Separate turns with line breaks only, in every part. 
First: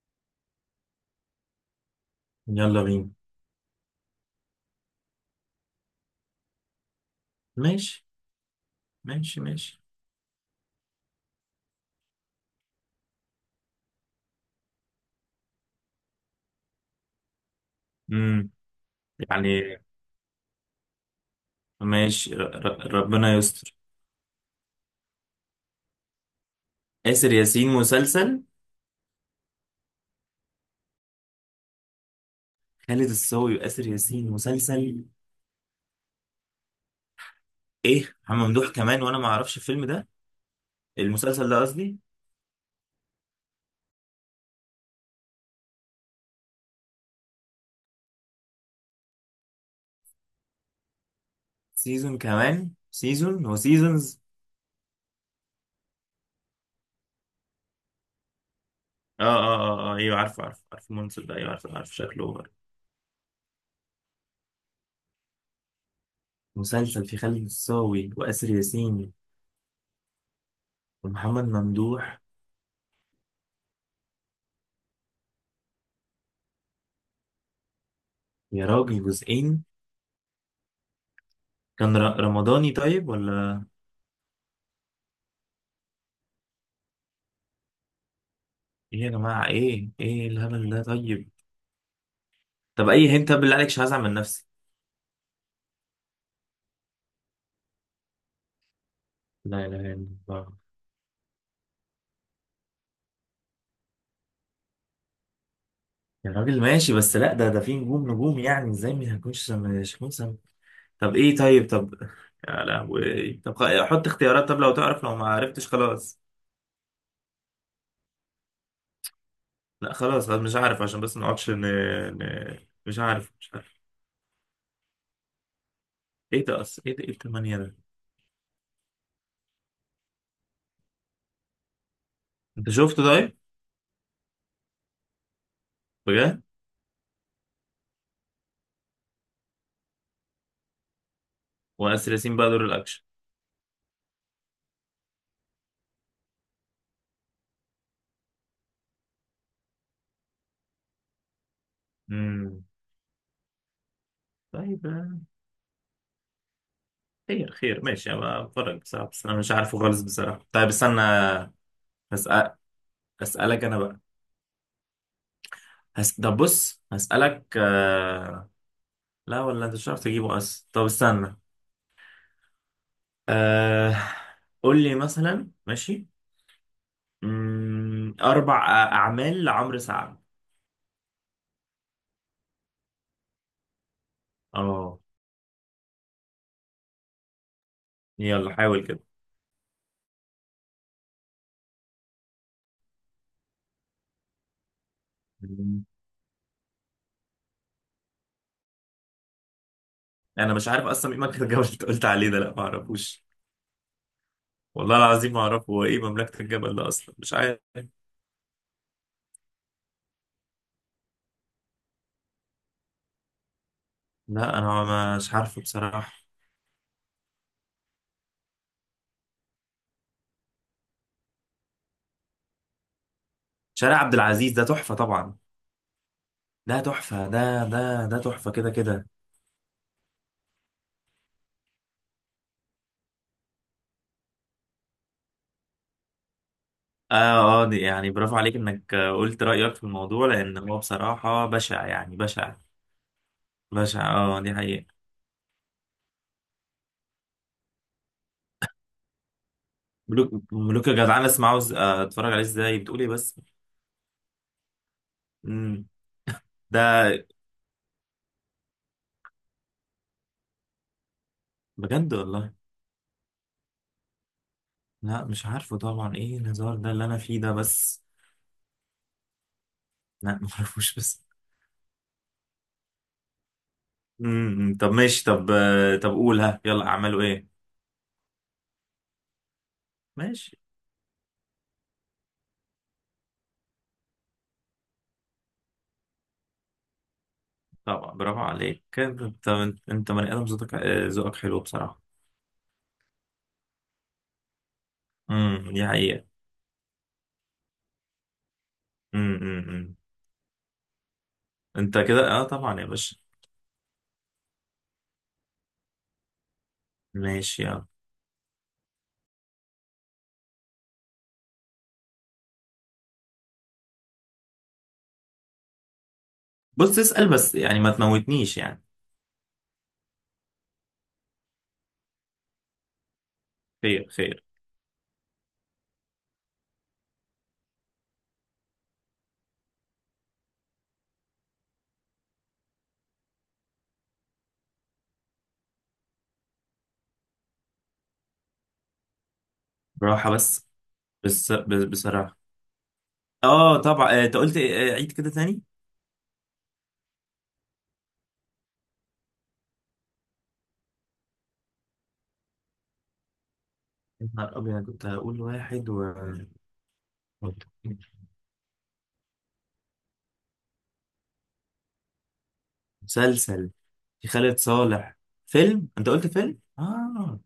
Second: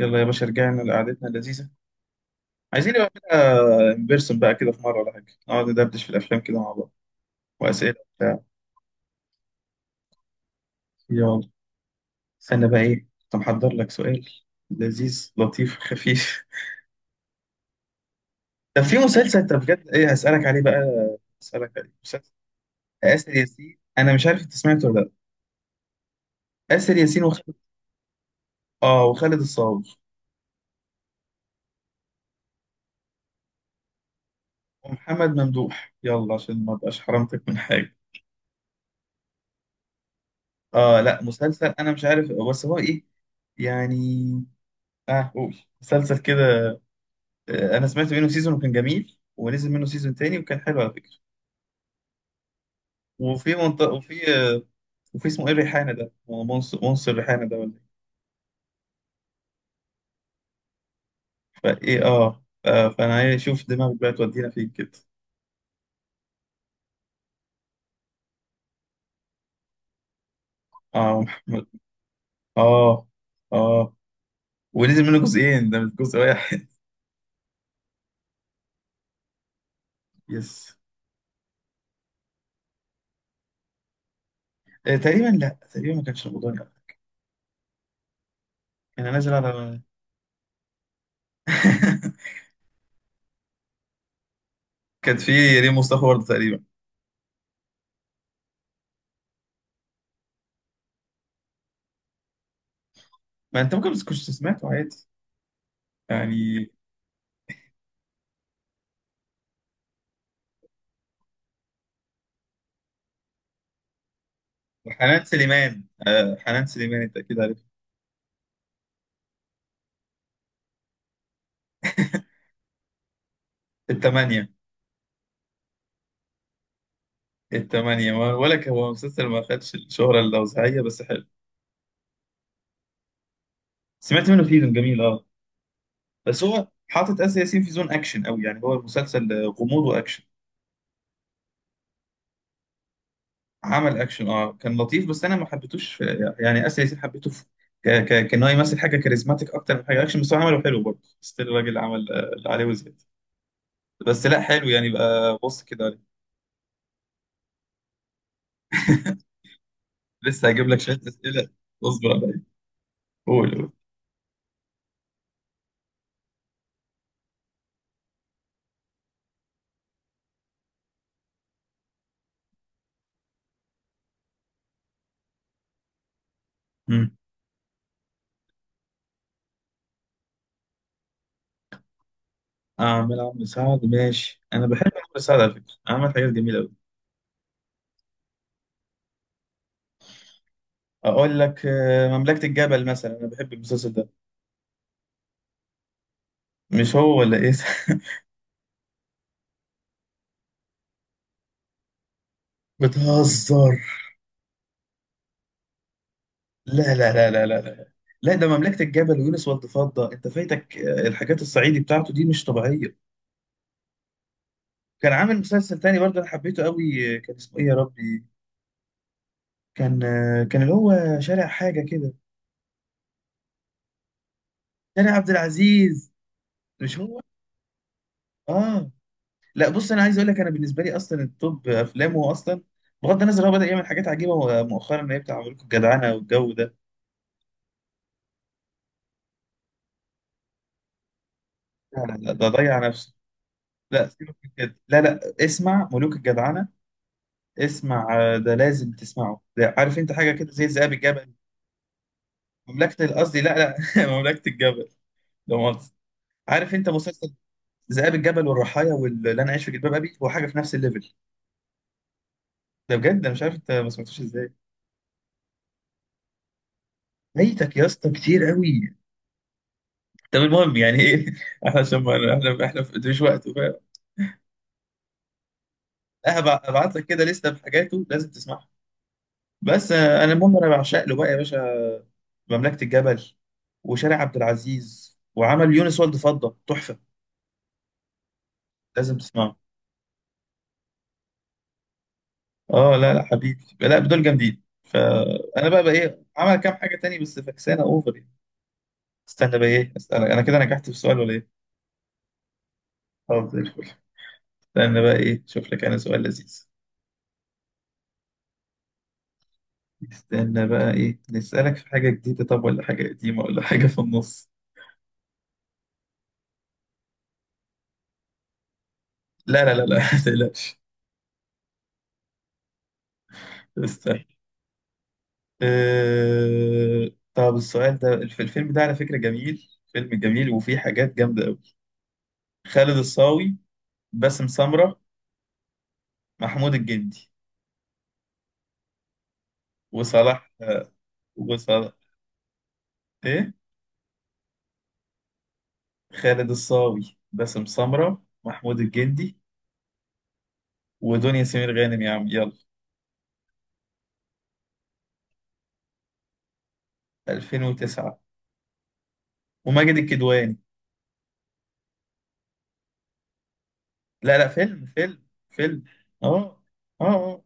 يلا يا باشا، رجعنا لقعدتنا اللذيذة.
يلا
عايزين نبقى
بينا.
نعملها ان بيرسون بقى كده في مرة ولا حاجة، نقعد ندردش في الأفلام كده مع بعض وأسئلة
ماشي
وبتاع.
ماشي. ماشي.
يلا. استنى بقى إيه، كنت محضر لك سؤال لذيذ لطيف خفيف.
امم
طب في مسلسل، طب
يعني.
بجد إيه هسألك عليه بقى، هسألك عليه مسلسل.
ماشي،
آسر
ربنا يستر.
ياسين، أنا مش عارف أنت سمعته ولا. لأ، آسر ياسين
آسر
وخالد.
ياسين مسلسل؟
آه وخالد الصاوي
خالد الصاوي وآسر ياسين مسلسل.
ومحمد ممدوح، يلا عشان ما أبقاش حرمتك من حاجة.
ايه محمد ممدوح كمان وانا ما اعرفش الفيلم ده،
آه لا،
المسلسل ده
مسلسل، أنا
قصدي.
مش عارف بس هو إيه يعني. آه، قول مسلسل كده. انا سمعت منه سيزون وكان جميل، ونزل منه سيزون تاني وكان حلو على فكره.
سيزون كمان سيزون،
وفي
هو
منطقه،
سيزونز.
وفي وفي اسمه ايه الريحانه ده، هو منصر منصر الريحانه ده ولا
اه اه اه اه ايوه عارف عارف عارف المسلسل ده، ايوه عارف
ايه،
عارف
فايه
شكله.
فانا عايز اشوف دماغك بقى تودينا فين كده.
مسلسل في خالد الصاوي وآسر ياسين
اه،
ومحمد
محمد.
ممدوح.
اه، اه. ونزل منه جزئين، ده مش جزء واحد.
يا راجل جزئين!
يس.
كان رمضاني طيب ولا؟
تقريبا، لا تقريبا ما كانش رمضاني.
ايه يا
كان نازل
جماعة،
على
ايه ايه الهبل ده؟ طيب طب اي هنت بالله عليك، مش هزعل من نفسي.
كان في ريم مصطفى برضه تقريبا.
لا لا لا. الله.
ما انت ممكن، بس كنت سمعته عادي
يا راجل
يعني.
ماشي، بس لا، ده ده في نجوم نجوم، يعني ازاي ما هكونش مش هكون سم...؟ طب ايه، طيب طب، يا لهوي. طب حط اختيارات، طب لو تعرف، لو
وحنان
ما عرفتش
سليمان
خلاص.
آه، حنان سليمان انت اكيد عارف.
لا خلاص خلاص مش عارف، عشان بس ما نقعدش ن... مش عارف مش عارف.
الثمانية.
ايه ده اصلا، ايه ده، ايه التمانية ده؟
التمانية، ما ولا هو مسلسل ما خدش الشهرة اللوزعية بس حلو.
انت شفته طيب؟
سمعت منه سيزون جميل، اه.
بجد؟
بس هو حاطط آسر ياسين في زون أكشن أوي، يعني هو المسلسل غموض وأكشن.
واسر ياسين بقى دور الاكشن؟
عمل أكشن، اه، كان لطيف. بس أنا ما حبيتوش يعني آسر ياسين حبيته في كان هو يمثل حاجة كاريزماتيك أكتر من حاجة أكشن، بس هو عمله حلو برضه. ستيل الراجل عمل اللي عليه
امم
وزيادة. بس لا حلو
طيب.
يعني بقى، بص كده عليه.
خير خير ماشي، أنا بتفرج بصراحة بس أنا مش عارفه خالص بصراحة.
لسه هجيب
طيب
لك شوية
استنى.
أسئلة، اصبر عليا.
هسأل،
قول،
أسألك
قول.
أنا بقى. طب بص هسألك، لا ولا أنت مش عارف تجيبه أصلا. طب استنى. آه... قول لي مثلا ماشي.
مم.
أربع أعمال لعمرو سعد.
أعمل عمرو سعد، ماشي. أنا بحب
أه.
عمرو سعد على فكرة، عمل حاجات جميلة أوي.
يلا حاول كده.
اقول لك مملكة الجبل مثلا، انا بحب المسلسل ده.
مم.
مش هو ولا ايه.
أنا مش عارف أصلا إيه مملكة الجبل اللي أنت قلت عليه ده، لا ما أعرفوش.
بتهزر.
والله العظيم ما أعرفه هو إيه مملكة الجبل ده
لا لا
أصلا،
لا
مش
لا
عارف.
لا لا. لا، ده مملكة الجبل ويونس والد فضة، انت فايتك الحاجات الصعيدي بتاعته دي مش طبيعية.
لا
كان
أنا مش
عامل
عارفه
مسلسل تاني برضه،
بصراحة.
انا حبيته قوي، كان اسمه ايه يا ربي. كان اللي هو شارع حاجة كده.
شارع عبد العزيز ده تحفة
شارع عبد
طبعا.
العزيز،
ده
مش هو.
تحفة، ده ده ده تحفة كده
اه.
كده.
لا بص، انا عايز اقول لك انا بالنسبة لي اصلا التوب افلامه اصلا، بغض النظر. هو بدأ يعمل حاجات عجيبة مؤخرا، اللي هي بتاع ملوك الجدعنة والجو ده.
اه اه، يعني برافو عليك انك قلت رأيك في الموضوع، لان هو بصراحة بشع
لا لا
يعني
لا، ده
بشع.
ضيع نفسه.
بشع،
لا سيبك
اه،
من
دي
كده،
حقيقة.
لا لا، اسمع ملوك الجدعنة. اسمع، ده لازم تسمعه ده. عارف انت حاجة
ملوك
كده زي
ملوك يا
ذئاب
جدعان،
الجبل.
اسمع، عاوز اتفرج عليه ازاي؟ بتقول
مملكة
ايه
قصدي،
بس؟
لا لا، مملكة الجبل. ده
مم.
مؤاخذة. عارف
ده
انت مسلسل ذئاب الجبل، والرحايا، واللي انا عايش في جلباب ابي. هو حاجة في نفس الليفل
بجد والله؟
ده، بجد. انا مش عارف انت ما سمعتوش ازاي.
لا مش عارفه طبعا، ايه الهزار ده اللي انا فيه ده
فايتك يا
بس.
اسطى كتير قوي.
لا،
طب المهم
معرفوش
يعني
بس.
ايه احنا عشان ما احنا في مش وقت، فاهم.
طب ماشي، طب طب قول ها، يلا
ابعت لك
اعملوا
كده
ايه.
لسته بحاجاته لازم تسمعها. بس انا المهم
ماشي.
انا بعشق له بقى يا باشا. مملكة الجبل، وشارع عبد العزيز، وعمل يونس والد فضة تحفة.
طبعا برافو عليك
لازم
كده انت.
تسمعه.
انت بني ادم ذوقك، ذوقك حلو بصراحه.
اه لا لا حبيبي، لا، دول جامدين. فانا بقى
دي
بقى ايه،
حقيقه.
عمل كام حاجة تاني، بس فكسانة اوفر يعني.
امم امم
استنى بقى ايه،
امم.
استنى، انا كده نجحت في سؤال ولا ايه.
انت كده اه طبعا يا باشا.
طب زي الفل. استنى بقى ايه، شوف لك انا سؤال لذيذ.
ماشي. يلا
استنى بقى ايه، نسألك في حاجة جديدة، طب، ولا حاجة قديمة، ولا حاجة في النص.
بص اسال بس، يعني ما تموتنيش يعني.
لا لا لا لا، ما تقلقش.
خير
استنى.
خير.
طب السؤال ده، الفيلم ده على فكرة جميل، فيلم جميل وفيه حاجات جامدة أوي. خالد الصاوي، باسم سمرة، محمود الجندي،
براحه
وصلاح
بس،
وصلاح
بصراحه
إيه.
اه طبعا. انت قلت عيد كده تاني.
خالد الصاوي، باسم سمرة، محمود الجندي، ودنيا سمير غانم، يا عم يلا.
يا نهار ابيض، كنت هقول واحد و...
2009، وماجد الكدواني.
مسلسل؟ في
لا لا،
خالد
فيلم
صالح؟
فيلم فيلم.
فيلم، انت قلت فيلم،
اه، اه،
اه
آه.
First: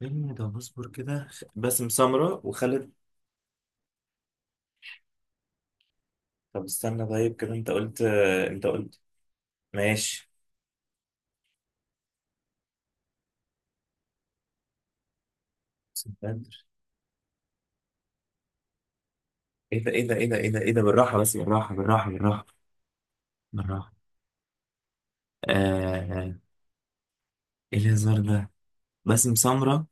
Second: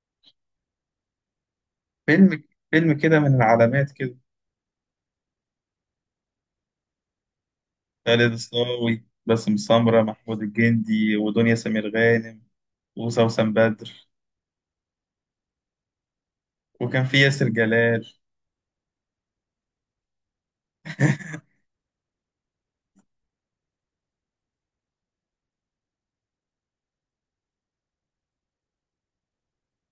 فيلم. ده بصبر كده. باسم سمرة
فيلم، فيلم
وخالد.
كده من العلامات كده.
طب استنى، طيب كده انت قلت،
خالد
انت قلت.
الصاوي، باسم سمرة،
ماشي.
محمود الجندي، ودنيا سمير غانم، وسوسن بدر،
سنتر.
وكان في ياسر جلال.
ايه ده ايه ده ايه ده ايه ده ايه ده، بالراحة بس بالراحة بالراحة بالراحة بالراحة. آه. ايه الهزار ده؟ باسم سمرة،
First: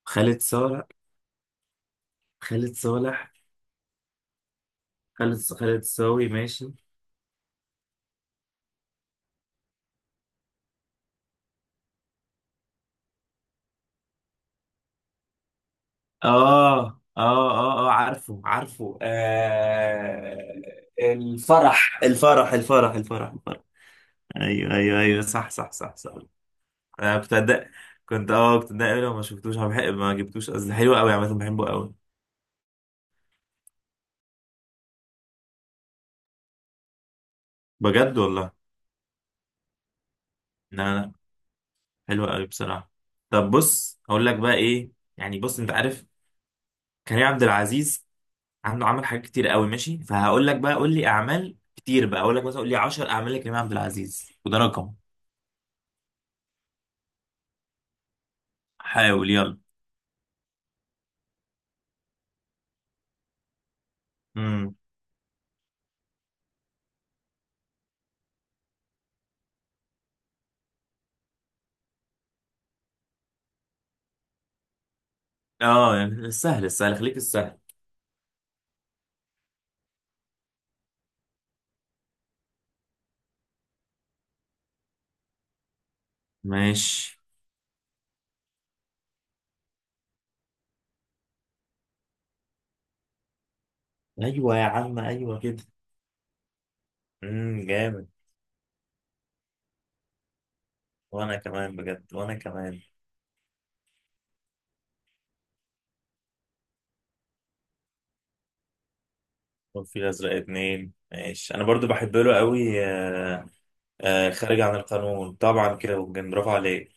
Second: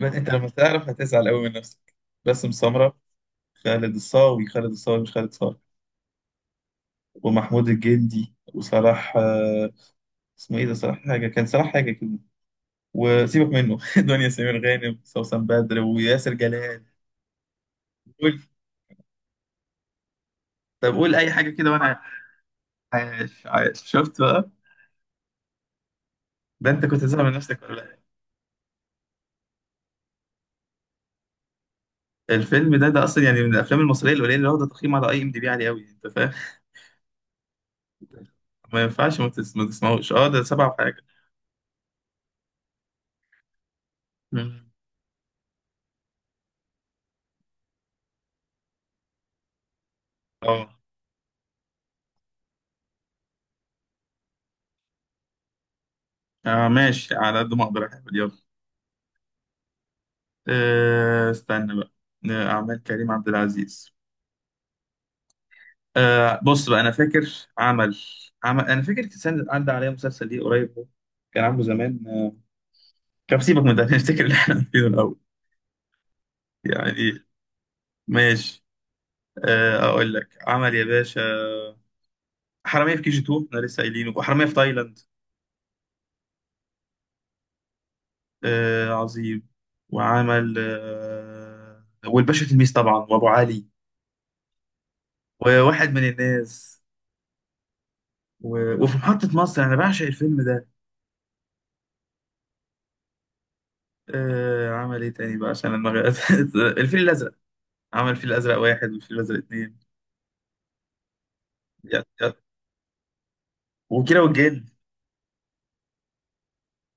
بس انت
خالد
لما
صالح،
تعرف هتزعل قوي من نفسك. باسم
خالد
سمرة،
صالح،
خالد الصاوي. خالد الصاوي مش خالد
خالد،
صاوي.
خالد صاوي. ماشي.
ومحمود الجندي، وصلاح اسمه ايه ده، صلاح حاجة، كان صلاح حاجة كده. وسيبك منه دنيا سمير غانم، سوسن بدر، وياسر
اه
جلال.
اه اه اه
قول.
عارفه عارفه آه.
طب قول اي حاجة كده
الفرح
وانا
الفرح الفرح الفرح
عايش،
الفرح!
عايش، شفت بقى.
ايوه ايوه ايوه صح صح صح صح.
ده انت كنت
انا
زعل من
كنت
نفسك
أدق-
ولا لا.
كنت اه كنت اتضايق أوي لو ما شفتوش، ما جبتوش قصدي، حلو قوي عامة بحبه قوي.
الفيلم ده اصلا يعني من الافلام المصريه القليله اللي واخده تقييم على اي ام دي بي عالي قوي، انت فاهم.
بجد والله؟
ما ينفعش، ما تسمعوش. اه، ده سبعة
لا
وحاجه.
لا، حلوة قوي بصراحة. طب بص اقول لك بقى
مم.
ايه. يعني بص انت عارف كريم عبد العزيز عنده عمل حاجات كتير قوي، ماشي؟ فهقول لك
اه.
بقى قول لي اعمال كتير بقى، اقول لك مثلا قول لي 10 اعمال لكريم عبد العزيز، وده رقم.
ماشي، على قد ما اقدر يا حبيبي، يلا.
حاول يلا.
استنى بقى، اعمال كريم عبد العزيز.
امم
بص بقى، انا فاكر. عمل عمل انا فاكر كان عدى عليا مسلسل ليه قريب، هو كان عامله زمان، كان سيبك من ده، نفتكر اللي احنا فيه الاول
اه. يعني السهل السهل خليك
يعني.
السهل.
ماشي. اقول لك عمل يا باشا. حرامية في كي جي 2، احنا لسه قايلينه، وحرامية في تايلاند.
ماشي.
آه عظيم. وعمل والباشا تلميذ طبعا، وابو علي،
ايوه يا عم ايوه كده.
وواحد من الناس.
جامد.
وفي محطة مصر، انا بعشق الفيلم ده.
وانا كمان بجد وانا كمان.
عمل ايه تاني بقى عشان دماغي، الفيل الازرق. عمل الفيل الازرق واحد، والفيل الازرق اتنين.
وفي الازرق اتنين ماشي، انا برضو
يا-
بحب
يا-
له قوي.
وكيرة
آه خارج
والجن.
عن القانون طبعا كده، وجن، برافو عليك.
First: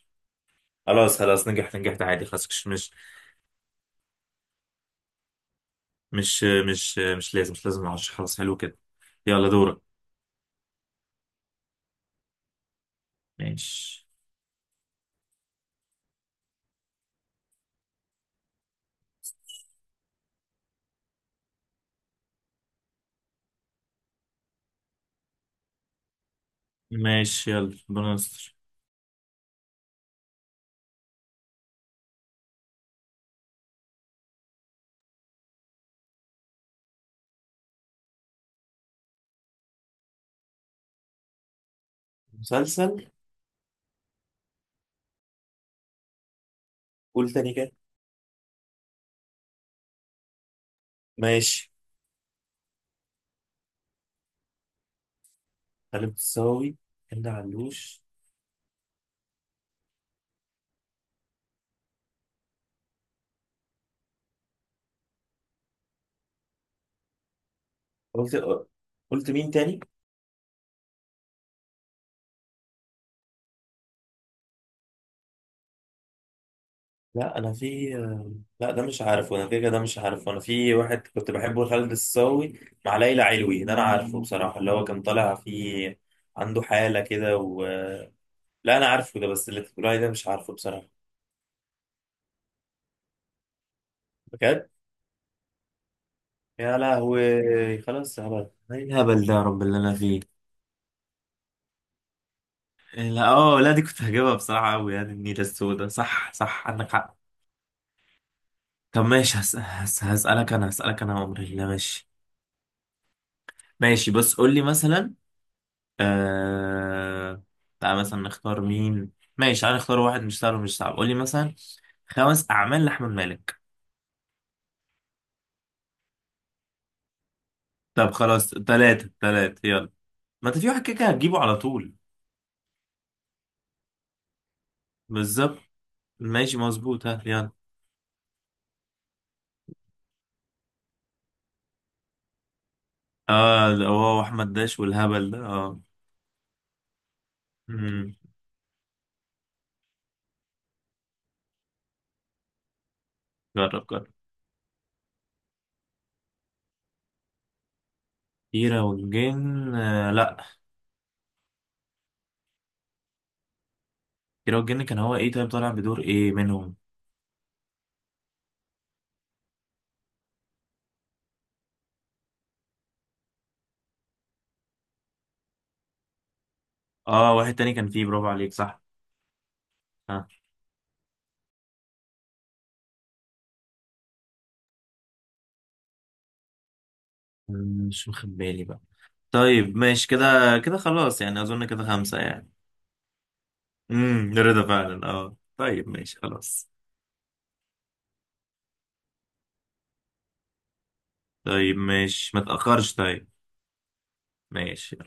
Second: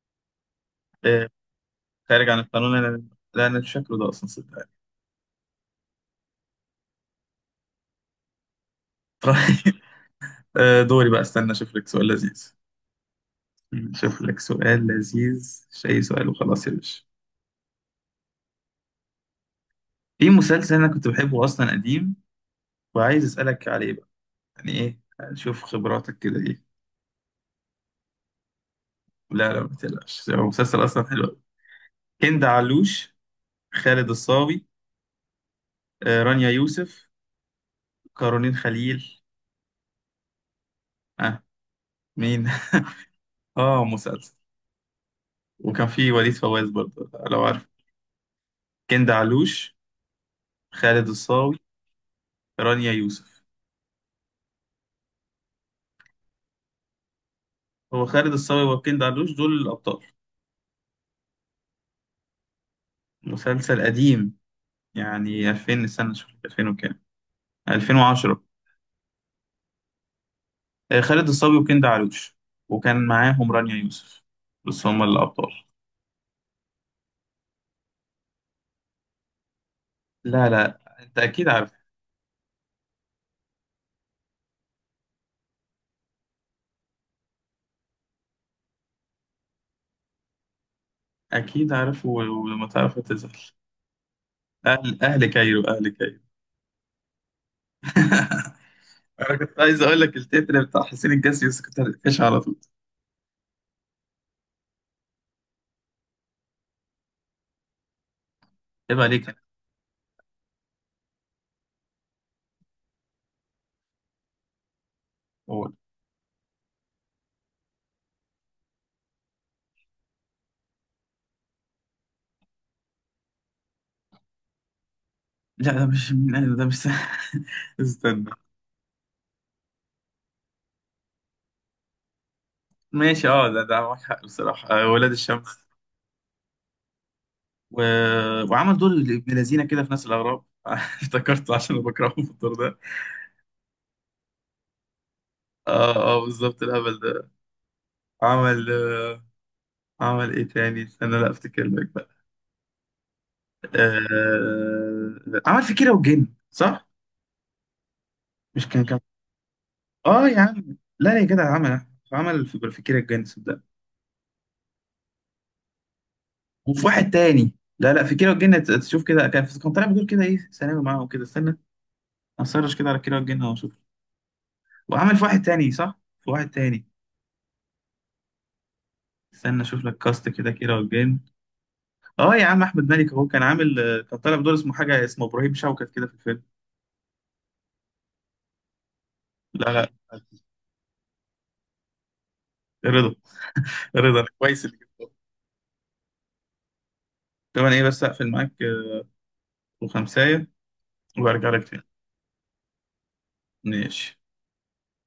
خلاص
آه،
خلاص نجحت نجحت عادي
خارج عن
خلاص،
القانون انا. لا، انا مش فاكره ده اصلا صدقني.
مش مش لازم، مش لازم العشرة، خلاص حلو كده. يلا
طيب.
دورك.
آه دوري بقى، استنى اشوف لك سؤال لذيذ.
ماشي.
شوف لك سؤال لذيذ، مش اي سؤال وخلاص يا باشا. في مسلسل انا كنت بحبه اصلا قديم، وعايز اسالك عليه بقى. يعني ايه، نشوف خبراتك كده ايه.
ماشي يلا، ربنا يستر.
لا لا، ما تقلقش، هو مسلسل اصلا حلو قوي. هند علوش، خالد الصاوي، رانيا يوسف، كارولين خليل. اه. مين.
مسلسل.
اه مسلسل. وكان في وليد فواز برضه،
قول
لو
تاني
عارف.
كده.
هند علوش، خالد الصاوي،
ماشي.
رانيا يوسف.
خالد الصاوي، هند علوش.
هو خالد الصاوي وهند علوش دول الابطال. مسلسل قديم، يعني 2000 سنة، شوف 2000 وكام،
قلت،
2010.
قلت مين تاني؟
خالد الصاوي وكند علوش، وكان معاهم رانيا يوسف، بس هم الأبطال.
لا انا في... لا ده مش عارف، وانا كده كده ده مش عارف. وانا
لا
في
لا،
واحد
أنت
كنت
أكيد
بحبه،
عارف.
خالد الصاوي مع ليلى علوي، ده انا عارفه بصراحة اللي هو كان طالع فيه، عنده حالة كده و... لا انا عارفه ده، بس اللي انت بتقول عليه ده مش عارفه بصراحه.
أكيد عارف، ولما تعرف هتزعل.
بجد؟
أهل كايرو، أهل كايرو.
يا لهوي، خلاص، هبل، ايه الهبل ده
أنا
يا
كنت
رب اللي
عايز
انا
أقول لك
فيه.
التتر بتاع حسين الجسمي، بس كنت هتقفش على طول.
إيه، لا اه لا، دي كنت هجيبها بصراحه قوي يعني، النيله السوداء. صح صح عندك حق.
عيب
طب
عليك أنا.
ماشي، هسالك انا، هسالك انا عمري الله، ماشي. ماشي بس قول لي مثلا.
أقول.
آه... تعال مثلا نختار مين. ماشي تعال نختار واحد مش سهل ومش صعب، قول لي مثلا خمس اعمال لاحمد مالك.
لا ده مش من أهل، ده مش
طب
استنى.
خلاص ثلاثه ثلاثه يلا، ما انت في واحد كده كده هتجيبه على طول.
ماشي، ده معاك حق بصراحة، ولاد
بالظبط.
الشمس.
ماشي مظبوط، ها يلا.
و... وعمل دور ابن لذينه كده في ناس الأغراب، افتكرته عشان أنا بكرهه في الدور ده.
اه ده هو احمد داش والهبل ده اه.
اه اه، بالظبط الهبل ده.
مم.
عمل عمل ايه تاني، استنى، لا افتكر لك بقى.
جرب جرب.
عمل في كيرة والجن، صح. مش كان
كيرة
كان
والجن؟ آه
اه
لا.
يا عم. لا لا يا جدع، عمل في كيرة والجن، صدق.
كيرة والجن كان هو ايه؟ طيب طالع بدور ايه منهم؟
وفي واحد تاني. لا لا، في كيرة والجن، تشوف كده، كان طالع بدور كده ايه ثانوي معاهم كده. استنى، هسرش كده على كيرة والجن واشوف. وعمل في واحد تاني صح، في واحد تاني.
اه واحد تاني كان فيه، برافو عليك، صح.
استنى اشوف لك
آه.
كاست كده كيرة والجن. اه يا عم، احمد مالك اهو، كان عامل كان طالع بدور اسمه حاجه، اسمه ابراهيم شوكت كده في الفيلم.
مش واخد بالي بقى.
لا
طيب
لا.
ماشي كده، كده خلاص يعني اظن كده خمسة يعني.
رضا. رضا كويس
رضا
اللي
فعلا
جبته.
اه، طيب ماشي خلاص.
طب انا ايه، بس اقفل معاك وخمسايه، وارجع لك
طيب
تاني.
ماشي ما تأخرش. طيب
ماشي.
ماشي.